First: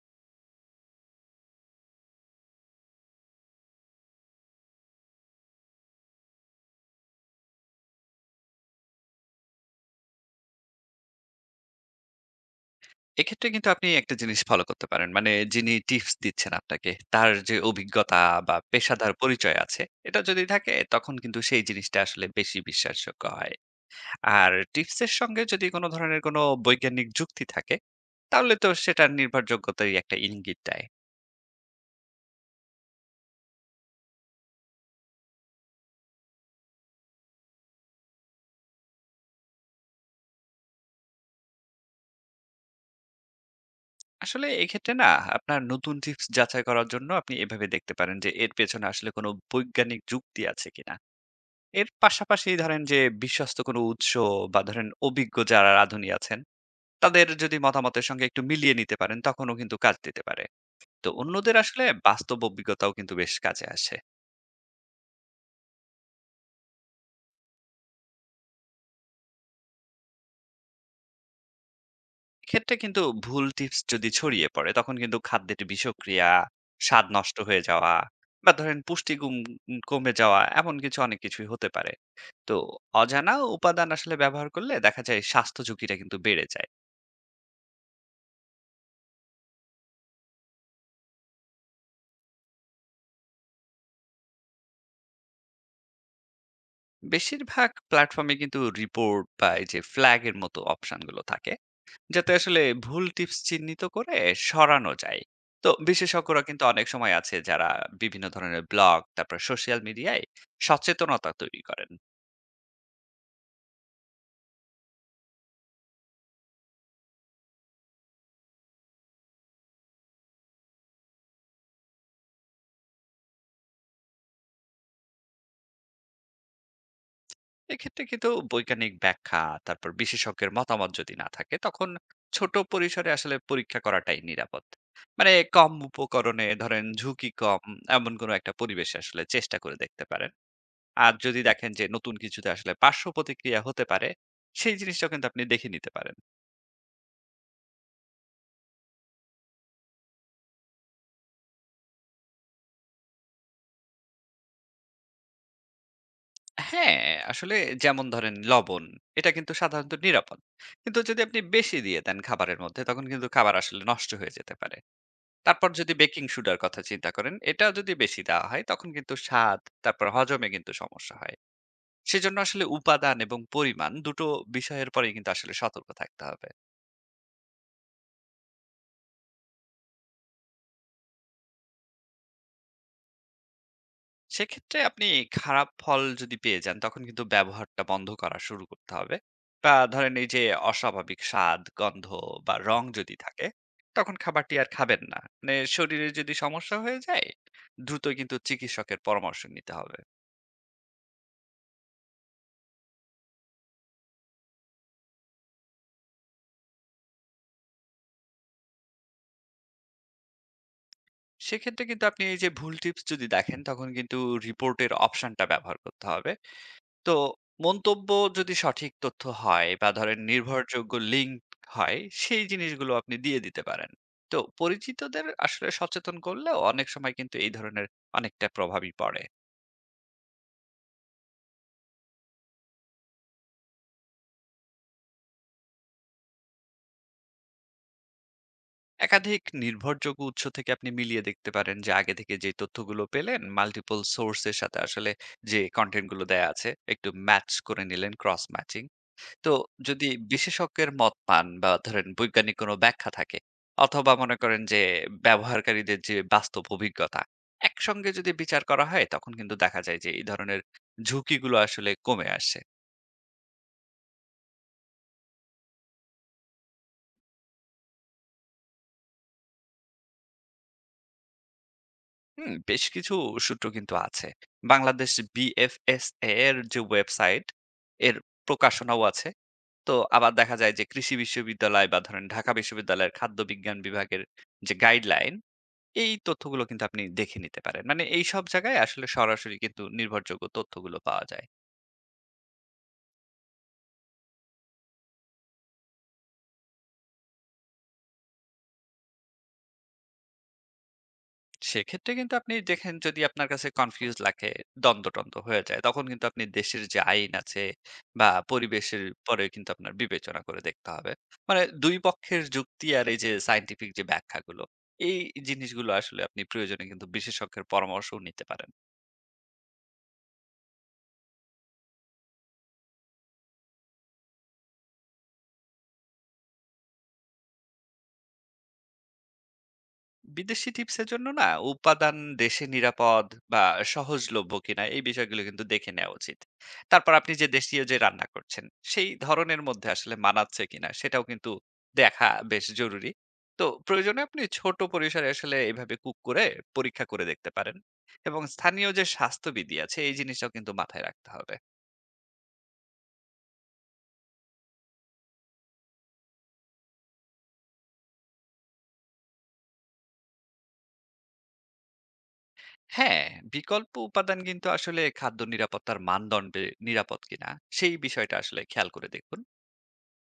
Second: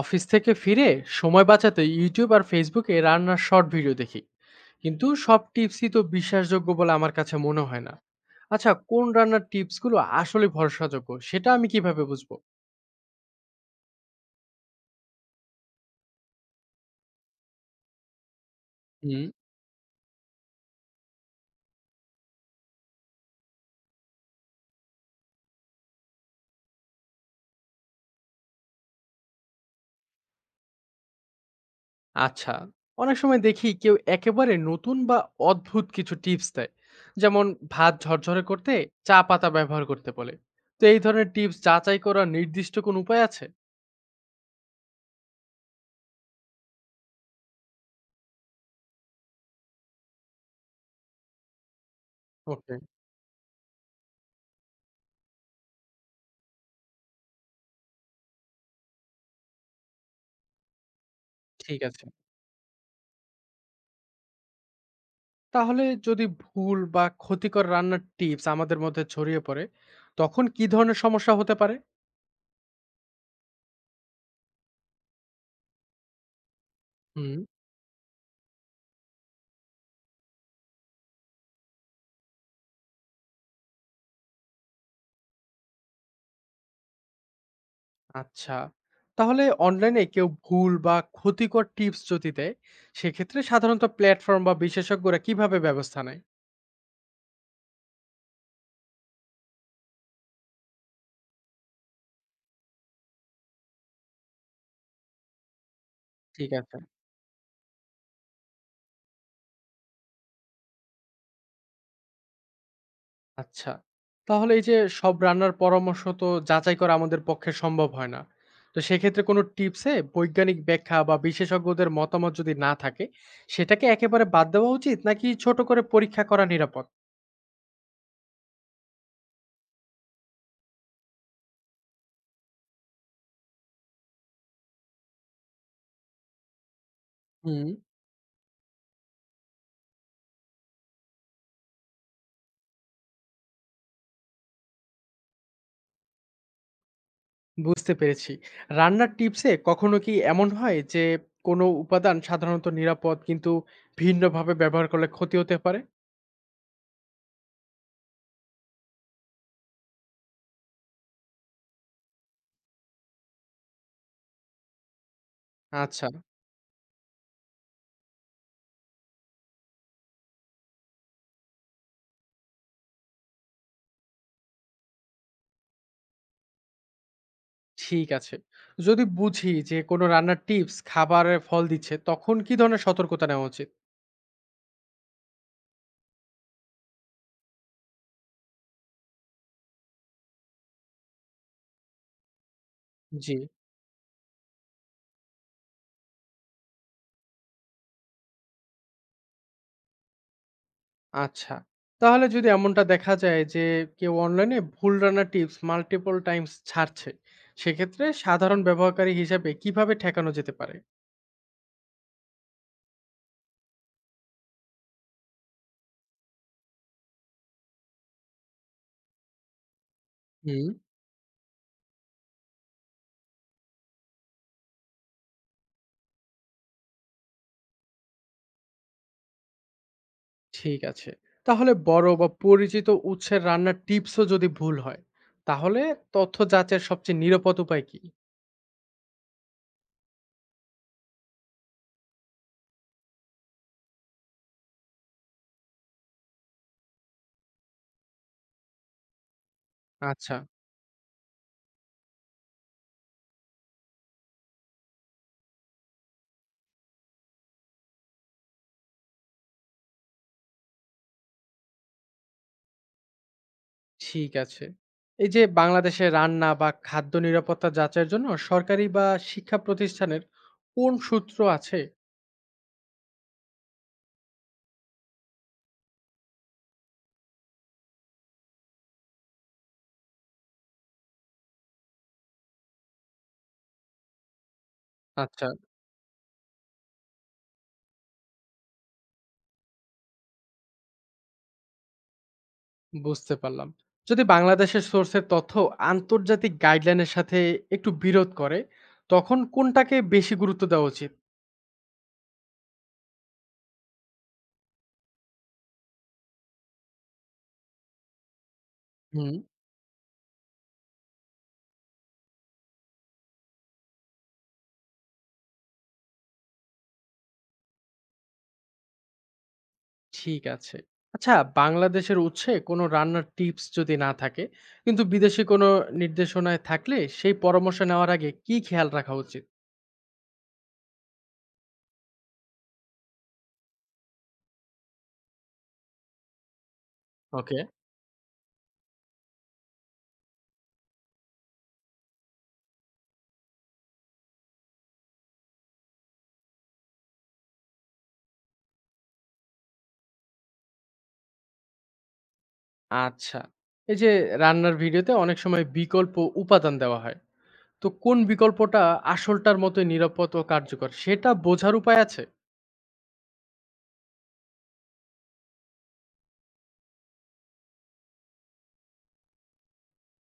Office থেকে ফিরে সময় বাঁচাতে ইউটিউব আর ফেসবুকে রান্নার শর্ট ভিডিও দেখি, কিন্তু সব টিপসই তো বিশ্বাসযোগ্য বলে আমার কাছে মনে হয় না। আচ্ছা, কোন রান্নার টিপসগুলো আসলে ভরসাযোগ্য সেটা আমি কিভাবে বুঝবো? এক্ষেত্রে কিন্তু আপনি একটা জিনিস ফলো করতে পারেন। মানে যিনি টিপস দিচ্ছেন আপনাকে, তার যে অভিজ্ঞতা বা পেশাদার হুম। পরিচয় আছে, এটা যদি থাকে তখন কিন্তু সেই জিনিসটা আসলে বেশি বিশ্বাসযোগ্য হয়। আর টিপসের সঙ্গে যদি কোনো ধরনের কোনো বৈজ্ঞানিক যুক্তি থাকে, তাহলে তো সেটার নির্ভরযোগ্যতারই একটা ইঙ্গিত দেয়। আচ্ছা, অনেক সময় দেখি কেউ একেবারে নতুন বা অদ্ভুত কিছু টিপস দেয়, যেমন ভাত ঝরঝরে করতে চা পাতা ব্যবহার করতে বলে। তো এই ধরনের টিপস যাচাই করার নির্দিষ্ট কোন উপায় আছে? আসলে এক্ষেত্রে না আপনার নতুন টিপস যাচাই করার জন্য আপনি এভাবে দেখতে পারেন যে এর পেছনে আসলে কোনো বৈজ্ঞানিক যুক্তি আছে কিনা। এর পাশাপাশি ওকে। ধরেন যে বিশ্বস্ত কোনো উৎস বা ধরেন অভিজ্ঞ যারা রাঁধুনি আছেন তাদের যদি মতামতের সঙ্গে একটু মিলিয়ে নিতে পারেন তখনও কিন্তু কাজ দিতে পারে। তো অন্যদের ঠিক আসলে আছে, বাস্তব অভিজ্ঞতাও কিন্তু বেশ কাজে আসে। তাহলে যদি ভুল বা ক্ষতিকর রান্নার টিপস আমাদের মধ্যে ছড়িয়ে পড়ে, তখন কি ধরনের সমস্যা হতে পারে? এক্ষেত্রে কিন্তু ভুল টিপস যদি ছড়িয়ে পড়ে তখন কিন্তু খাদ্যের বিষক্রিয়া, স্বাদ নষ্ট হুম। হয়ে যাওয়া বা ধরেন পুষ্টিগুণ কমে যাওয়া এমন কিছু অনেক কিছুই হতে পারে। তো অজানা উপাদান আসলে ব্যবহার করলে দেখা যায় স্বাস্থ্য ঝুঁকিটা কিন্তু বেড়ে যায়। আচ্ছা, তাহলে অনলাইনে কেউ ভুল বা ক্ষতিকর টিপস যদি দেয়, সেক্ষেত্রে সাধারণত প্ল্যাটফর্ম বা বিশেষজ্ঞরা কিভাবে ব্যবস্থা নেয়? বেশিরভাগ প্ল্যাটফর্মে কিন্তু রিপোর্ট বা এই যে ফ্ল্যাগ এর মতো অপশন গুলো থাকে। যাতে আসলে ভুল টিপস চিহ্নিত করে সরানো যায়। তো বিশেষজ্ঞরা ঠিক কিন্তু আছে। অনেক সময় আছে যারা বিভিন্ন ধরনের ব্লগ তারপর সোশ্যাল মিডিয়ায় সচেতনতা তৈরি করেন। আচ্ছা, তাহলে এই যে সব রান্নার পরামর্শ তো যাচাই করা আমাদের পক্ষে সম্ভব হয় না, তো সেক্ষেত্রে কোনো টিপসে বৈজ্ঞানিক ব্যাখ্যা বা বিশেষজ্ঞদের মতামত যদি না থাকে, সেটাকে একেবারে বাদ দেওয়া উচিত নাকি ছোট করে পরীক্ষা করা নিরাপদ? এক্ষেত্রে কিন্তু বৈজ্ঞানিক ব্যাখ্যা তারপর বিশেষজ্ঞের মতামত যদি না থাকে তখন ছোট পরিসরে আসলে পরীক্ষা করাটাই নিরাপদ। মানে কম উপকরণে ধরেন ঝুঁকি কম, হুম। এমন কোনো একটা পরিবেশে আসলে চেষ্টা করে দেখতে পারেন। আর যদি দেখেন যে নতুন কিছুতে আসলে পার্শ্ব প্রতিক্রিয়া হতে পারে, সেই জিনিসটাও কিন্তু আপনি দেখে নিতে পারেন। বুঝতে পেরেছি। রান্নার টিপসে কখনো কি এমন হয় যে কোনো উপাদান সাধারণত নিরাপদ কিন্তু ভিন্নভাবে ব্যবহার করলে ক্ষতি হতে পারে? হ্যাঁ, আসলে যেমন ধরেন লবণ, এটা কিন্তু সাধারণত নিরাপদ। কিন্তু যদি আপনি বেশি দিয়ে দেন খাবারের মধ্যে, তখন কিন্তু খাবার আসলে নষ্ট হয়ে যেতে পারে। তারপর যদি আচ্ছা। বেকিং সোডার কথা চিন্তা করেন, এটা যদি বেশি দেওয়া হয়, তখন কিন্তু স্বাদ, তারপর হজমে কিন্তু সমস্যা হয়। সেজন্য আসলে উপাদান এবং পরিমাণ দুটো বিষয়ের পরেই কিন্তু আসলে সতর্ক থাকতে হবে। ঠিক আছে। যদি বুঝি যে কোনো রান্নার টিপস খাবারে ফল দিচ্ছে, তখন কি ধরনের সতর্কতা নেওয়া উচিত? সেক্ষেত্রে আপনি খারাপ ফল যদি পেয়ে যান তখন কিন্তু ব্যবহারটা বন্ধ করা শুরু করতে হবে। বা ধরেন এই যে অস্বাভাবিক স্বাদ গন্ধ বা রং যদি জি। থাকে, তখন খাবারটি আর খাবেন না। মানে শরীরে যদি সমস্যা হয়ে যায় দ্রুত কিন্তু চিকিৎসকের পরামর্শ নিতে হবে। আচ্ছা। তাহলে যদি এমনটা দেখা যায় যে কেউ অনলাইনে ভুল রান্নার টিপস মাল্টিপল টাইমস ছাড়ছে, সেক্ষেত্রে সাধারণ ব্যবহারকারী হিসাবে কিভাবে ঠেকানো যেতে পারে? সেক্ষেত্রে কিন্তু আপনি এই যে ভুল টিপস যদি দেখেন তখন কিন্তু রিপোর্টের অপশনটা ব্যবহার করতে হবে। তো মন্তব্য যদি সঠিক তথ্য হয় বা ধরেন হুম। নির্ভরযোগ্য লিঙ্ক হয়, সেই জিনিসগুলো আপনি দিয়ে দিতে পারেন। তো পরিচিতদের আসলে সচেতন করলেও অনেক সময় কিন্তু এই ধরনের অনেকটা প্রভাবই পড়ে। ঠিক আছে। তাহলে বড় বা পরিচিত উৎসের রান্নার টিপসও যদি ভুল হয়, তাহলে তথ্য যাচাইয়ের সবচেয়ে নিরাপদ উপায় কি? একাধিক নির্ভরযোগ্য উৎস থেকে আপনি মিলিয়ে দেখতে পারেন যে আগে থেকে যে তথ্যগুলো পেলেন মাল্টিপল সোর্সের সাথে আসলে যে কন্টেন্ট গুলো দেয়া আছে একটু ম্যাচ করে নিলেন, ক্রস ম্যাচিং। তো যদি আচ্ছা। বিশেষজ্ঞের মত পান বা ধরেন বৈজ্ঞানিক কোনো ব্যাখ্যা থাকে, অথবা মনে করেন যে ব্যবহারকারীদের যে বাস্তব অভিজ্ঞতা একসঙ্গে যদি বিচার করা হয়, তখন কিন্তু দেখা যায় যে এই ধরনের ঝুঁকিগুলো আসলে কমে আসে। ঠিক আছে। এই যে বাংলাদেশে রান্না বা খাদ্য নিরাপত্তা যাচাইয়ের জন্য সরকারি বা শিক্ষা প্রতিষ্ঠানের কোন সূত্র আছে? হুম, বেশ কিছু সূত্র কিন্তু আছে। বাংলাদেশ বিএফএসএ এর যে ওয়েবসাইট, এর প্রকাশনাও আছে। তো আবার দেখা যায় যে কৃষি বিশ্ববিদ্যালয় বা ধরেন ঢাকা বিশ্ববিদ্যালয়ের খাদ্য বিজ্ঞান বিভাগের যে গাইডলাইন, আচ্ছা। এই তথ্যগুলো কিন্তু আপনি দেখে নিতে পারেন। মানে এইসব জায়গায় আসলে সরাসরি কিন্তু নির্ভরযোগ্য তথ্যগুলো পাওয়া যায়। বুঝতে পারলাম। যদি বাংলাদেশের সোর্সের তথ্য আন্তর্জাতিক গাইডলাইনের সাথে একটু বিরোধ করে, তখন কোনটাকে বেশি গুরুত্ব দেওয়া উচিত? সেক্ষেত্রে কিন্তু আপনি দেখেন, যদি আপনার কাছে কনফিউজ লাগে, দ্বন্দ্ব-টন্দ্ব হয়ে যায়, তখন কিন্তু আপনি দেশের যে আইন আছে বা পরিবেশের হুম। পরে কিন্তু আপনার বিবেচনা করে দেখতে হবে। মানে ২ পক্ষের যুক্তি আর এই যে সায়েন্টিফিক যে ব্যাখ্যাগুলো, এই জিনিসগুলো আসলে আপনি প্রয়োজনে কিন্তু বিশেষজ্ঞের পরামর্শও নিতে পারেন। ঠিক আছে। আচ্ছা, বাংলাদেশের উৎসে কোনো রান্নার টিপস যদি না থাকে, কিন্তু বিদেশি কোনো নির্দেশনায় থাকলে সেই পরামর্শ নেওয়ার আগে কি খেয়াল রাখা উচিত? বিদেশি টিপসের জন্য না উপাদান দেশে নিরাপদ বা সহজলভ্য কিনা এই বিষয়গুলো কিন্তু দেখে নেওয়া উচিত। তারপর আপনি যে ওকে। দেশীয় যে রান্না করছেন সেই ধরনের মধ্যে আসলে মানাচ্ছে কিনা সেটাও কিন্তু দেখা বেশ জরুরি। তো প্রয়োজনে আপনি ছোট পরিসরে আসলে এইভাবে কুক করে পরীক্ষা করে দেখতে পারেন, এবং স্থানীয় যে স্বাস্থ্যবিধি আছে এই জিনিসটাও কিন্তু মাথায় রাখতে হবে। আচ্ছা। এই যে রান্নার ভিডিওতে অনেক সময় বিকল্প উপাদান দেওয়া হয়। তো কোন বিকল্পটা আসলটার মতোই নিরাপদ ও কার্যকর সেটা বোঝার উপায় আছে? হ্যাঁ, বিকল্প উপাদান কিন্তু আসলে খাদ্য নিরাপত্তার মানদণ্ডে নিরাপদ কিনা সেই বিষয়টা আসলে খেয়াল করে দেখুন।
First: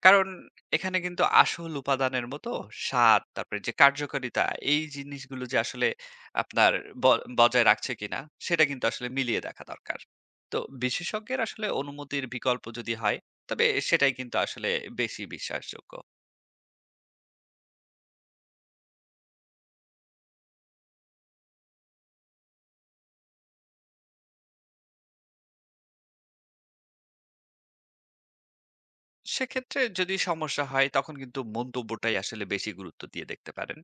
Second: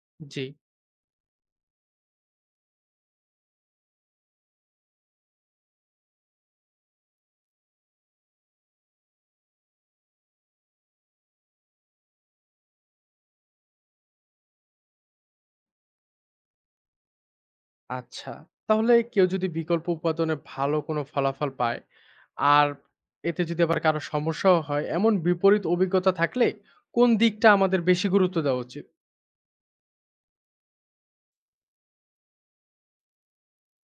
কারণ জি। এখানে কিন্তু আসল উপাদানের মতো স্বাদ, তারপরে যে কার্যকারিতা, এই জিনিসগুলো যে আসলে আপনার ব বজায় রাখছে কিনা, সেটা কিন্তু আসলে মিলিয়ে দেখা দরকার। তো বিশেষজ্ঞের আসলে অনুমতির বিকল্প যদি হয়, তবে সেটাই কিন্তু আসলে বেশি বিশ্বাসযোগ্য। আচ্ছা। তাহলে কেউ যদি বিকল্প উপাদানে ভালো কোনো ফলাফল পায়, আর এতে যদি আবার কারো সমস্যাও হয়, এমন বিপরীত অভিজ্ঞতা থাকলে কোন দিকটা আমাদের বেশি গুরুত্ব দেওয়া উচিত? সেক্ষেত্রে যদি সমস্যা হয় তখন কিন্তু মন্তব্যটাই আসলে বেশি গুরুত্ব দিয়ে দেখতে পারেন।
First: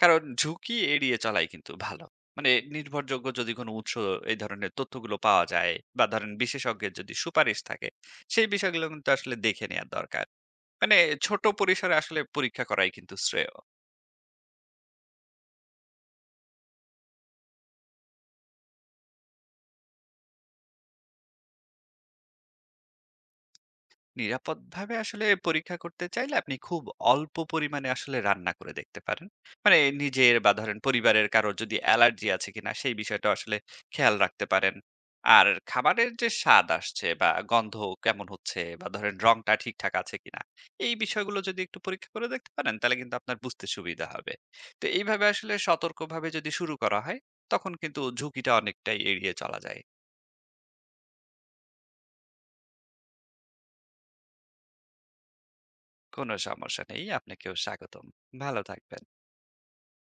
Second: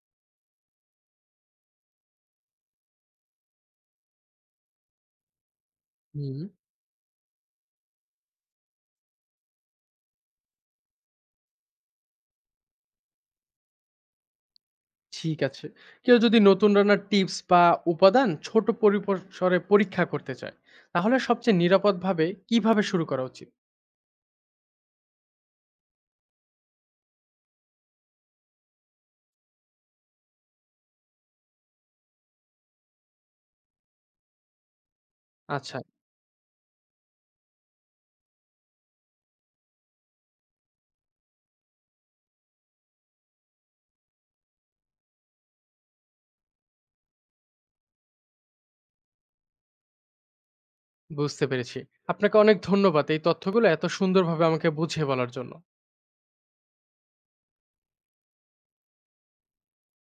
কারণ ঝুঁকি এড়িয়ে চলাই কিন্তু ভালো। মানে নির্ভরযোগ্য যদি কোনো উৎস এই ধরনের তথ্যগুলো পাওয়া যায় বা ধরেন হুম। বিশেষজ্ঞের যদি সুপারিশ থাকে, সেই বিষয়গুলো কিন্তু আসলে দেখে নেওয়া দরকার। মানে ছোট পরিসরে আসলে পরীক্ষা করাই কিন্তু শ্রেয়। ঠিক আছে। কেউ যদি নতুন রান্নার টিপস বা উপাদান ছোট পরিপসরে পরীক্ষা করতে চায়, তাহলে সবচেয়ে নিরাপদভাবে কিভাবে শুরু করা উচিত? নিরাপদভাবে আসলে পরীক্ষা করতে চাইলে আপনি খুব অল্প পরিমাণে আসলে রান্না করে দেখতে পারেন। মানে নিজের বা ধরেন পরিবারের কারোর যদি অ্যালার্জি আছে কিনা সেই বিষয়টা আসলে খেয়াল রাখতে পারেন। আর আচ্ছা। খাবারের যে স্বাদ আসছে বা গন্ধ কেমন হচ্ছে বা ধরেন রংটা ঠিকঠাক আছে কিনা এই বিষয়গুলো যদি একটু পরীক্ষা করে দেখতে পারেন তাহলে কিন্তু আপনার বুঝতে সুবিধা হবে। তো এইভাবে আসলে সতর্কভাবে যদি শুরু করা হয় তখন কিন্তু ঝুঁকিটা অনেকটাই এড়িয়ে চলা যায়। বুঝতে পেরেছি। আপনাকে অনেক ধন্যবাদ এই তথ্যগুলো এত সুন্দরভাবে আমাকে বুঝিয়ে বলার জন্য। কোনো সমস্যা নেই। আপনাকেও স্বাগতম। ভালো থাকবেন।